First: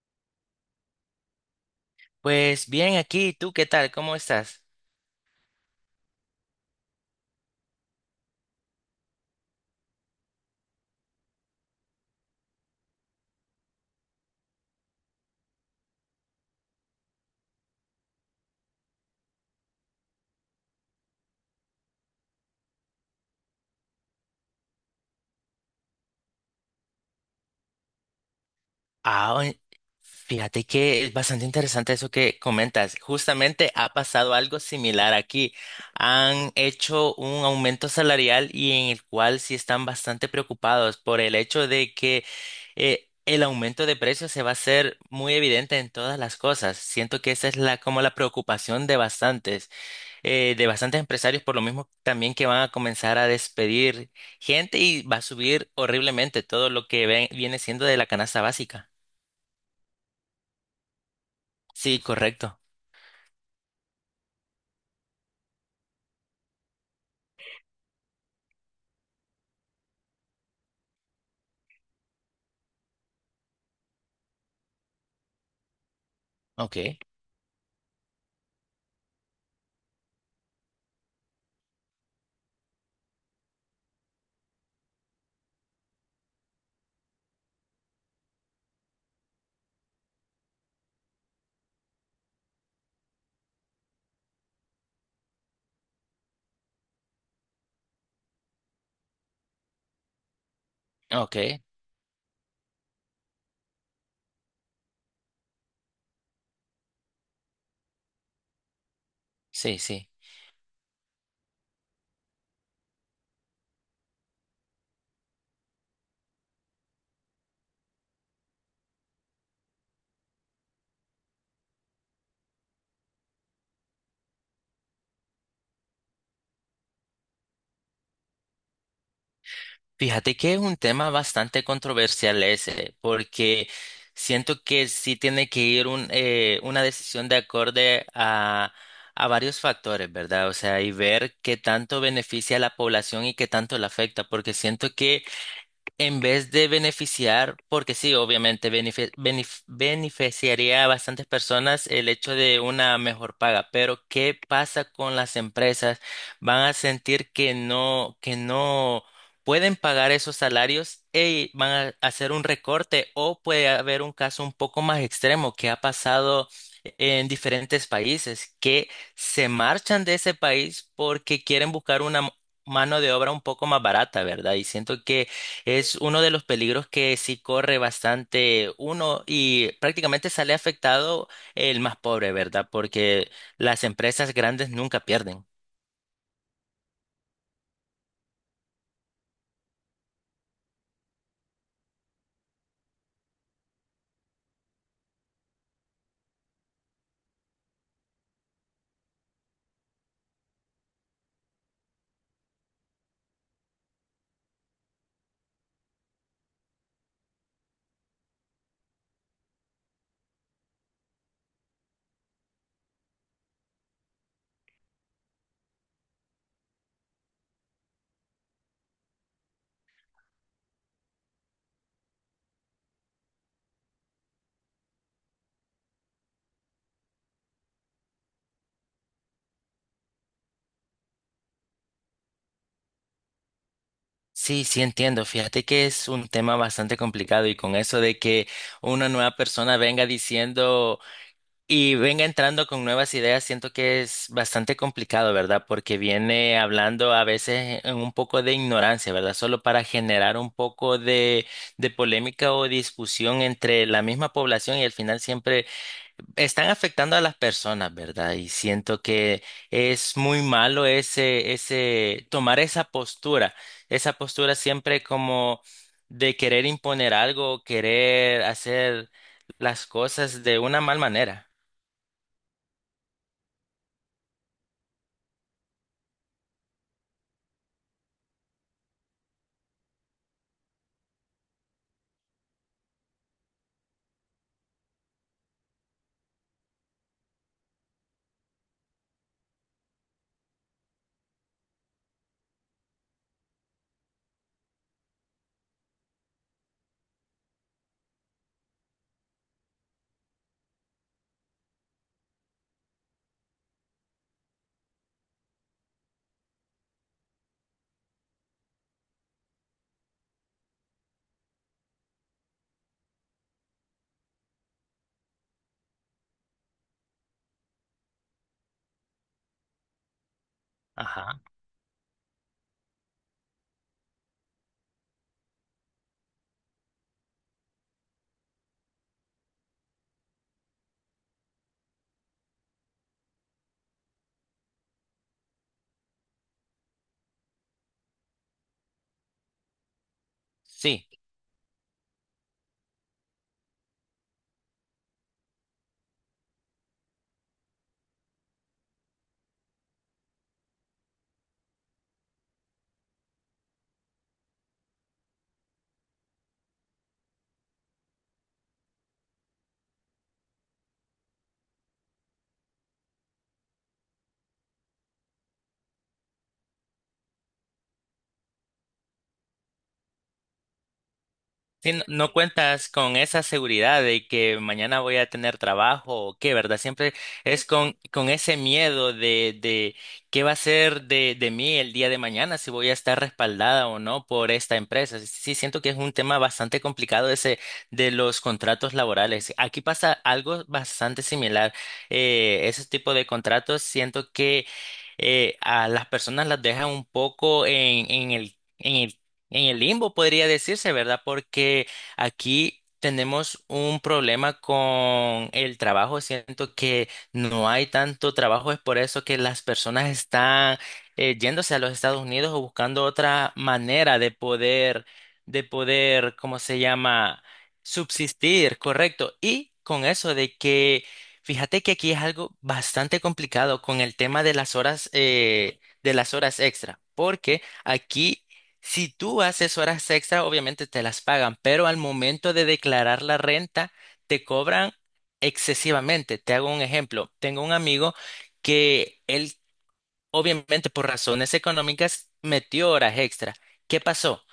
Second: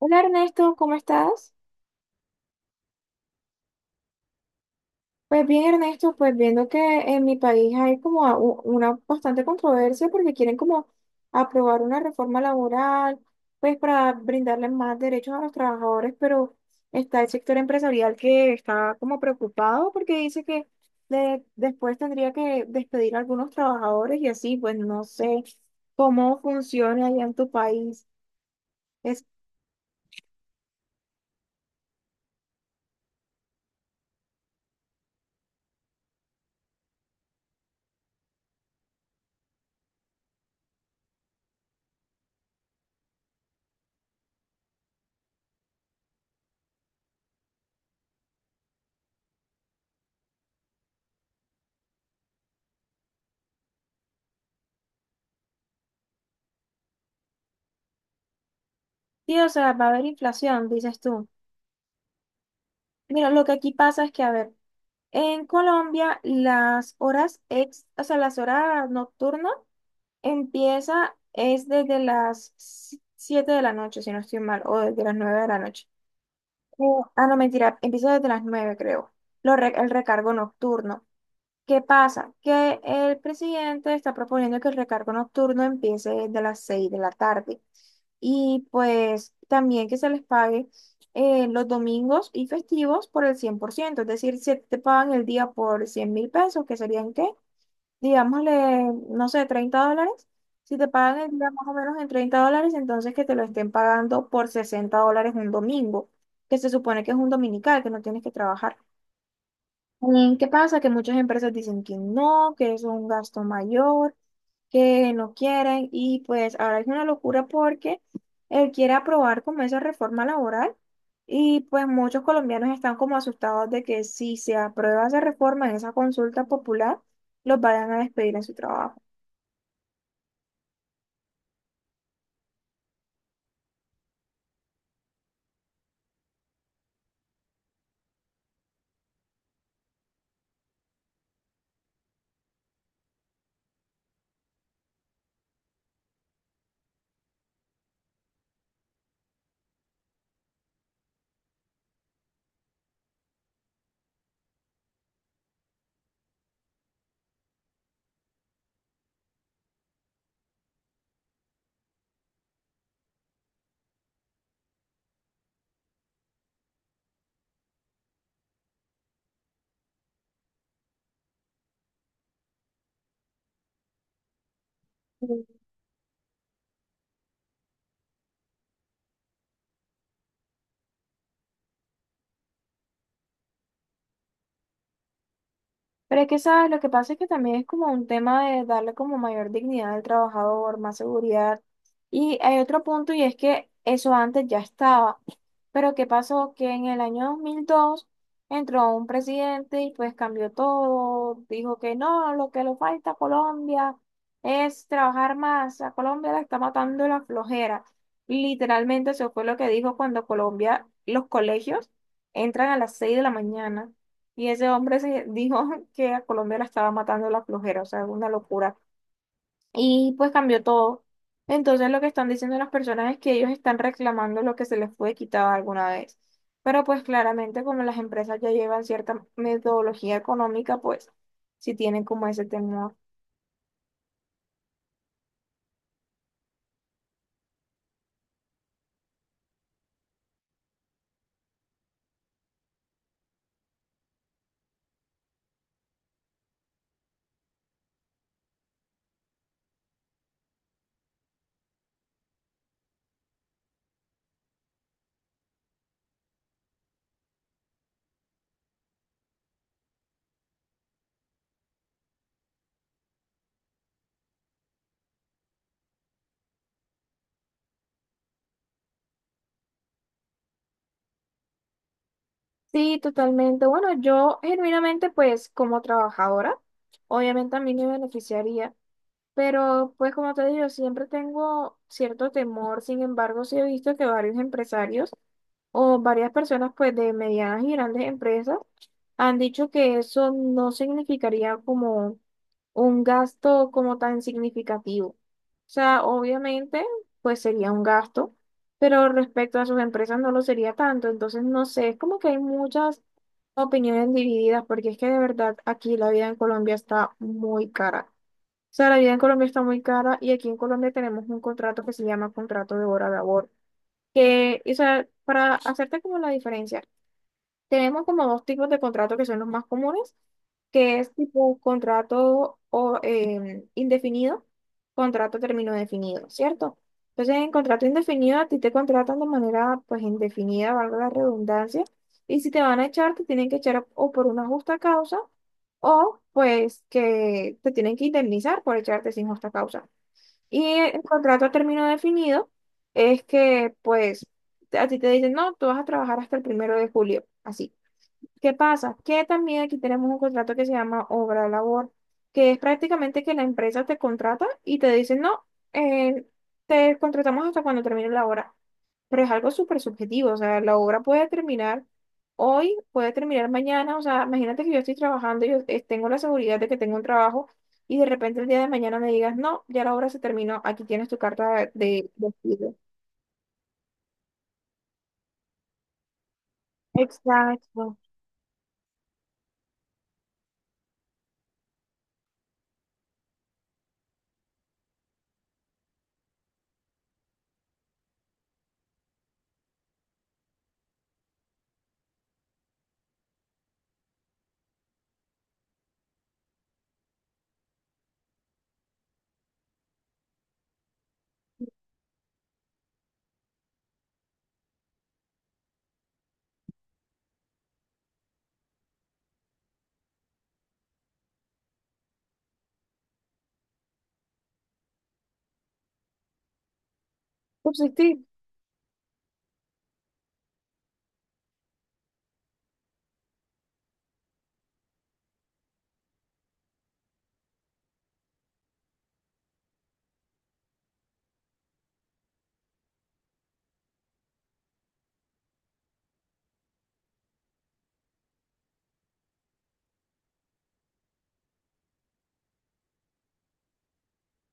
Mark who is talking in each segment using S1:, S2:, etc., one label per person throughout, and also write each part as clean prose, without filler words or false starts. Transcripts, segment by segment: S1: Hola Ernesto, ¿cómo estás?
S2: Pues bien, aquí, ¿tú qué tal? ¿Cómo estás?
S1: Pues bien Ernesto, pues viendo que en mi país hay como una bastante controversia porque quieren como aprobar una reforma laboral, pues para brindarle más derechos a los trabajadores, pero está el sector empresarial que está como preocupado porque dice que después tendría que despedir a algunos trabajadores y así, pues no sé cómo funciona allá en tu país. Es,
S2: Ah, oye, fíjate que es bastante interesante eso que comentas. Justamente ha pasado algo similar aquí. Han hecho un aumento salarial y en el cual sí están bastante preocupados por el hecho de que el aumento de precios se va a hacer muy evidente en todas las cosas. Siento que esa es la como la preocupación de bastantes empresarios por lo mismo también que van a comenzar a despedir gente y va a subir horriblemente todo lo que viene siendo de la canasta básica.
S1: sí, o sea, va a haber inflación, dices tú.
S2: Sí, correcto.
S1: Mira, lo que aquí pasa es que, a ver, en Colombia, las horas ex, o sea, las horas nocturnas empieza es desde las 7 de la noche, si no estoy mal, o desde las 9 de la noche.
S2: Ok,
S1: Eh, ah, no, mentira, empieza desde las 9 creo. El recargo nocturno. ¿Qué pasa? Que el presidente está proponiendo que el recargo nocturno empiece desde las 6 de la tarde y pues también que se les pague los domingos y festivos por el 100%, es decir, si te pagan el día por 100.000 pesos, que serían qué, digámosle, no sé, $30, si te pagan
S2: ok,
S1: el día más o menos en $30, entonces que te lo estén pagando por $60 un domingo, que se supone que es un dominical, que no tienes que trabajar.
S2: sí, sí.
S1: Mm, ¿qué pasa? Que muchas empresas dicen que no, que es un gasto mayor, que no quieren y pues ahora es una locura porque él quiere aprobar como esa reforma laboral y pues muchos colombianos están como asustados de que si se aprueba esa reforma en esa consulta popular, los vayan a despedir en su trabajo.
S2: Fíjate que es un tema bastante controversial ese, porque siento que sí tiene que ir una decisión de acorde a varios factores, ¿verdad? O sea, y ver qué tanto beneficia a la población y qué tanto la afecta, porque siento que en vez de beneficiar, porque sí, obviamente beneficiaría a bastantes personas el hecho de una mejor paga, pero ¿qué pasa con las empresas? Van a sentir que no pueden pagar esos salarios y van a hacer un recorte o puede haber un caso un poco más extremo que ha pasado en diferentes países, que se marchan de ese país porque quieren buscar una mano de obra un poco más barata, ¿verdad? Y siento que es uno de los peligros que sí corre bastante uno y prácticamente sale afectado el más pobre, ¿verdad? Porque las empresas grandes nunca pierden.
S1: Pero es que, ¿sabes? Lo que pasa es que también es como un tema de darle como mayor dignidad al trabajador, más seguridad. Y hay otro punto y es que eso antes ya estaba. Pero ¿qué pasó? Que en el año 2002 entró un presidente y pues cambió todo. Dijo que no, lo que le falta a Colombia es trabajar más. A Colombia la está matando la flojera. Literalmente eso fue lo que dijo cuando Colombia, los colegios entran a las 6 de la mañana. Y ese hombre se dijo que a Colombia la estaba matando la flojera, o sea, una locura. Y pues cambió todo. Entonces lo que están diciendo las personas es que ellos están reclamando lo que se les fue quitado alguna vez. Pero pues claramente como las empresas ya llevan cierta metodología económica, pues sí tienen como ese temor.
S2: Sí, sí, entiendo. Fíjate que es un tema bastante complicado y con eso de que una nueva persona venga diciendo y venga entrando con nuevas ideas, siento que es bastante complicado, ¿verdad? Porque viene hablando a veces en un poco de ignorancia, ¿verdad? Solo para generar un poco de polémica o discusión entre la misma población y al final siempre están afectando a las personas, ¿verdad? Y siento que es muy malo tomar esa postura siempre como de querer imponer algo, querer hacer las cosas de una mal manera.
S1: Sí, totalmente. Bueno, yo genuinamente pues como trabajadora, obviamente a mí me beneficiaría. Pero pues como te digo, siempre tengo cierto temor, sin embargo, sí he visto que varios empresarios o varias personas pues de medianas y grandes empresas han dicho que eso no significaría como un gasto como tan significativo. O sea, obviamente pues sería un gasto, pero respecto a sus empresas no lo sería tanto. Entonces, no sé, es como que hay muchas opiniones divididas porque es que de verdad aquí la vida en Colombia está muy cara. O sea, la vida en Colombia está muy cara y aquí en Colombia tenemos un contrato que se llama contrato de hora labor, que, o sea, para hacerte como la diferencia, tenemos como dos tipos de contratos que son los más comunes, que es
S2: Ajá.
S1: tipo contrato o, indefinido, contrato a término definido, ¿cierto? Entonces, en contrato indefinido a ti te contratan de manera pues indefinida, valga la redundancia, y si te van a echar, te tienen que echar o por una justa causa o pues que te tienen que indemnizar por echarte sin justa causa. Y el
S2: Sí.
S1: contrato a término definido es que pues a ti te dicen, no, tú vas a trabajar hasta el primero de julio, así. ¿Qué pasa? Que también aquí tenemos un contrato que se llama obra labor, que es prácticamente que la empresa te contrata y te dice, no, eh, te contratamos hasta cuando termine la obra. Pero es algo súper subjetivo, o sea, la obra puede terminar hoy, puede terminar mañana, o sea, imagínate que yo estoy trabajando, yo tengo la seguridad de que tengo un trabajo y de repente el día de mañana me digas, no, ya la obra se terminó, aquí tienes tu carta de
S2: Sí, no,
S1: de
S2: no
S1: despido.
S2: cuentas con esa seguridad de que mañana voy a tener trabajo o qué, ¿verdad? Siempre es
S1: Exacto.
S2: con ese miedo de qué va a ser de mí el día de mañana, si voy a estar respaldada o no por esta empresa. Sí, sí, siento que es un tema bastante complicado ese de los contratos laborales. Aquí pasa algo bastante similar. Ese tipo de contratos siento que a las personas las dejan un poco en, en el limbo podría decirse, ¿verdad? Porque aquí tenemos un problema con el trabajo. Siento que no hay tanto trabajo. Es por eso que las personas están yéndose a los Estados Unidos o buscando otra manera de poder, ¿cómo se llama?
S1: Pues sí, sí.
S2: Subsistir, correcto. Y con eso de que, fíjate que aquí es algo bastante complicado con el tema de las horas extra. Porque aquí si tú haces horas extra, obviamente te las pagan, pero al momento de declarar la renta, te cobran excesivamente. Te hago un ejemplo. Tengo un amigo que él obviamente por razones económicas, metió horas extra. ¿Qué pasó?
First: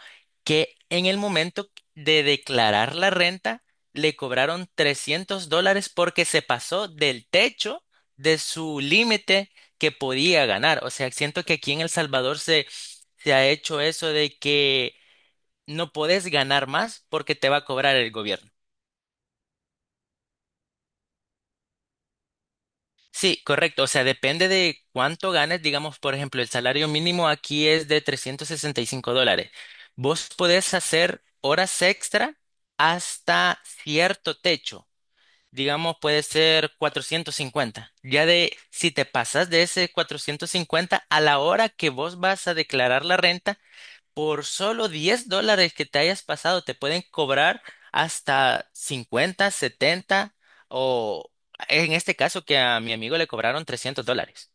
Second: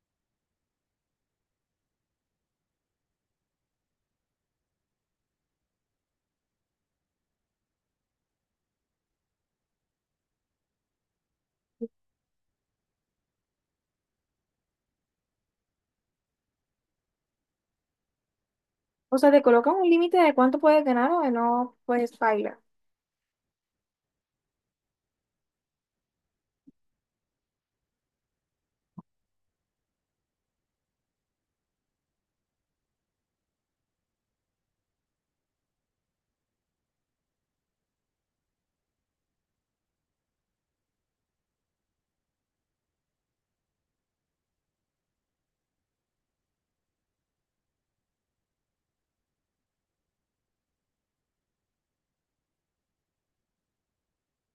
S2: Que en el momento de declarar la renta, le cobraron $300 porque se pasó del techo de su límite que podía ganar. O sea, siento que aquí en El Salvador se ha hecho eso de que no podés ganar más porque te va a cobrar el gobierno.
S1: O sea, te colocan un límite de cuánto puedes ganar o de no, puedes baila.
S2: Sí, correcto. O sea, depende de cuánto ganes. Digamos, por ejemplo, el salario mínimo aquí es de $365. Vos podés hacer horas extra hasta cierto techo. Digamos, puede ser 450. Ya de, si te pasas de ese 450 a la hora que vos vas a declarar la renta, por solo $10 que te hayas pasado, te pueden cobrar hasta 50, 70 o en este caso que a mi amigo le cobraron $300.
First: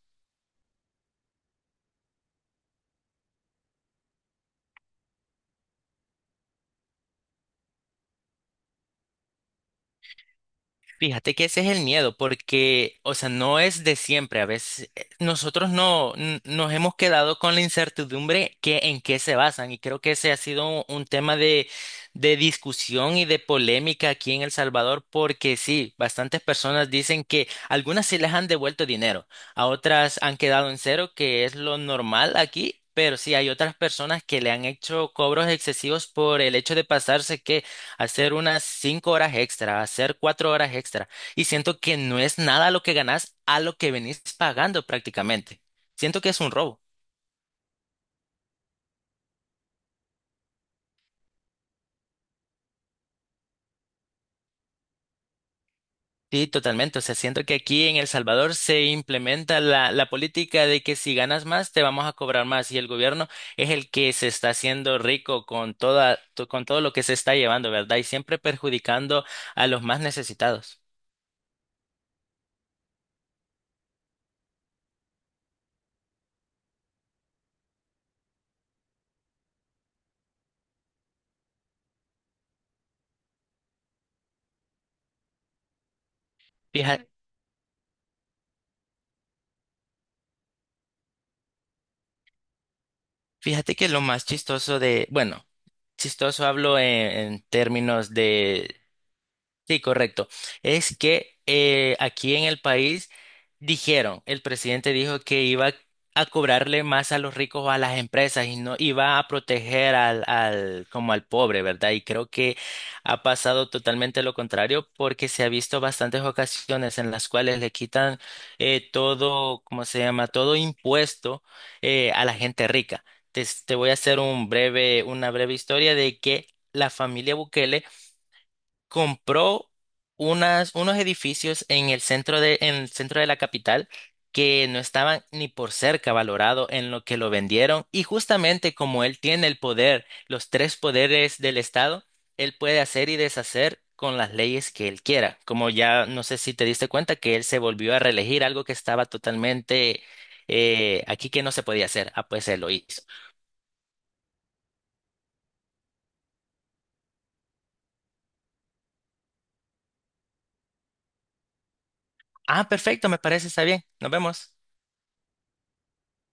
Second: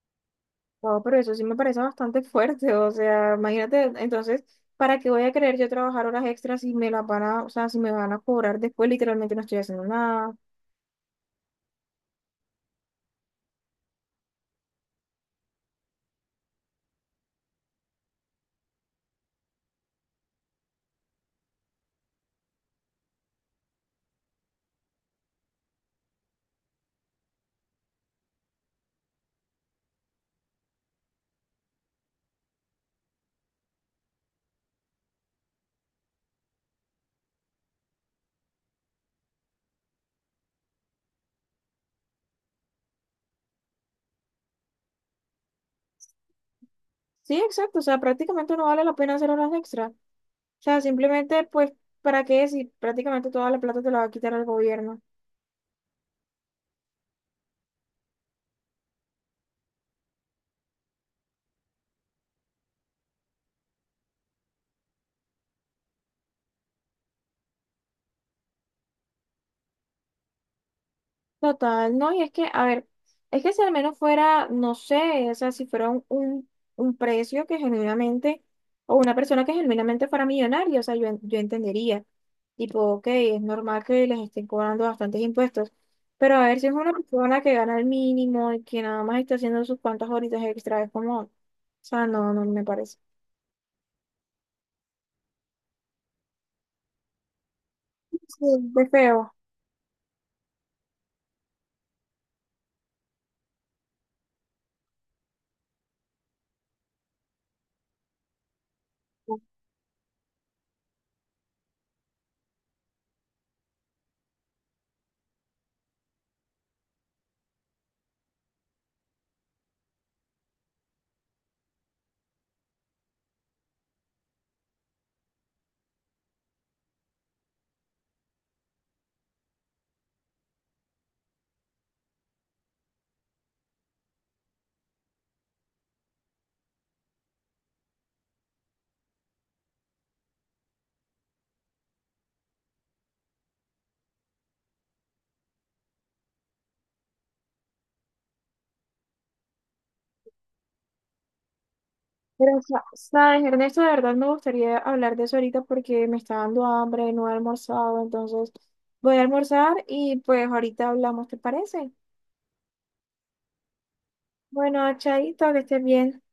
S1: Wow, pero eso sí me parece bastante fuerte. O sea, imagínate, entonces, ¿para qué voy a querer yo trabajar horas extras si me las van a, o sea, si me van a cobrar después? Literalmente no estoy haciendo nada.
S2: Fíjate que ese es el miedo, porque, o sea, no es de siempre. A veces nosotros no n- nos hemos quedado con la incertidumbre que en qué se basan. Y creo que ese ha sido un tema de, discusión y de polémica aquí en El Salvador, porque sí, bastantes personas dicen que algunas sí les han devuelto dinero, a otras han quedado en cero, que es lo normal aquí. Pero sí, hay otras personas que le han hecho cobros excesivos por el hecho de pasarse que hacer unas 5 horas extra, hacer 4 horas extra. Y siento que no es nada lo que ganas a lo que venís pagando prácticamente. Siento que es un robo.
S1: Sí, exacto. O sea, prácticamente no vale la pena hacer horas extras. O sea, simplemente, pues, ¿para qué si prácticamente toda la plata te la va a quitar el gobierno?
S2: Sí, totalmente. O sea, siento que aquí en El Salvador se implementa la política de que si ganas más, te vamos a cobrar más. Y el gobierno es el que se está haciendo rico con con todo lo que se está llevando, ¿verdad? Y siempre perjudicando a los más necesitados.
S1: Total, no, y es que, a ver, es que si al menos fuera, no sé, o sea, si fuera un precio que genuinamente, o una persona que genuinamente fuera millonaria, o sea, yo, yo entendería, tipo, ok, es normal que les estén cobrando bastantes impuestos, pero a ver si es una
S2: Fíjate,
S1: persona que gana el mínimo y que nada más está haciendo sus cuantas horitas extra, es como, o sea, no, no me parece.
S2: fíjate que lo más chistoso de, bueno, chistoso hablo en términos
S1: Sí,
S2: de
S1: de feo.
S2: sí, correcto. Es que aquí en el país dijeron, el presidente dijo que iba a cobrarle más a los ricos o a las empresas y no iba a proteger como al pobre, ¿verdad? Y creo que ha pasado totalmente lo contrario porque se ha visto bastantes ocasiones en las cuales le quitan todo, ¿cómo se llama? Todo impuesto a la gente rica. Te voy a hacer una breve historia de que la familia Bukele compró unas, unos edificios en el centro de la capital que no estaban ni por cerca valorado en lo que lo vendieron. Y justamente como él tiene el poder, los tres poderes del Estado, él puede hacer y deshacer con las leyes que él quiera. Como ya no sé si te diste cuenta que él se volvió a reelegir algo que estaba totalmente aquí que no se podía hacer. Ah, pues
S1: Pero,
S2: él lo hizo.
S1: sabes, Ernesto, de verdad me gustaría hablar de eso ahorita porque me está dando hambre, no he almorzado, entonces voy a almorzar y pues ahorita hablamos, ¿te parece?
S2: Ah, perfecto, me parece, está bien. Nos vemos.
S1: Bueno, chaito, que estés bien.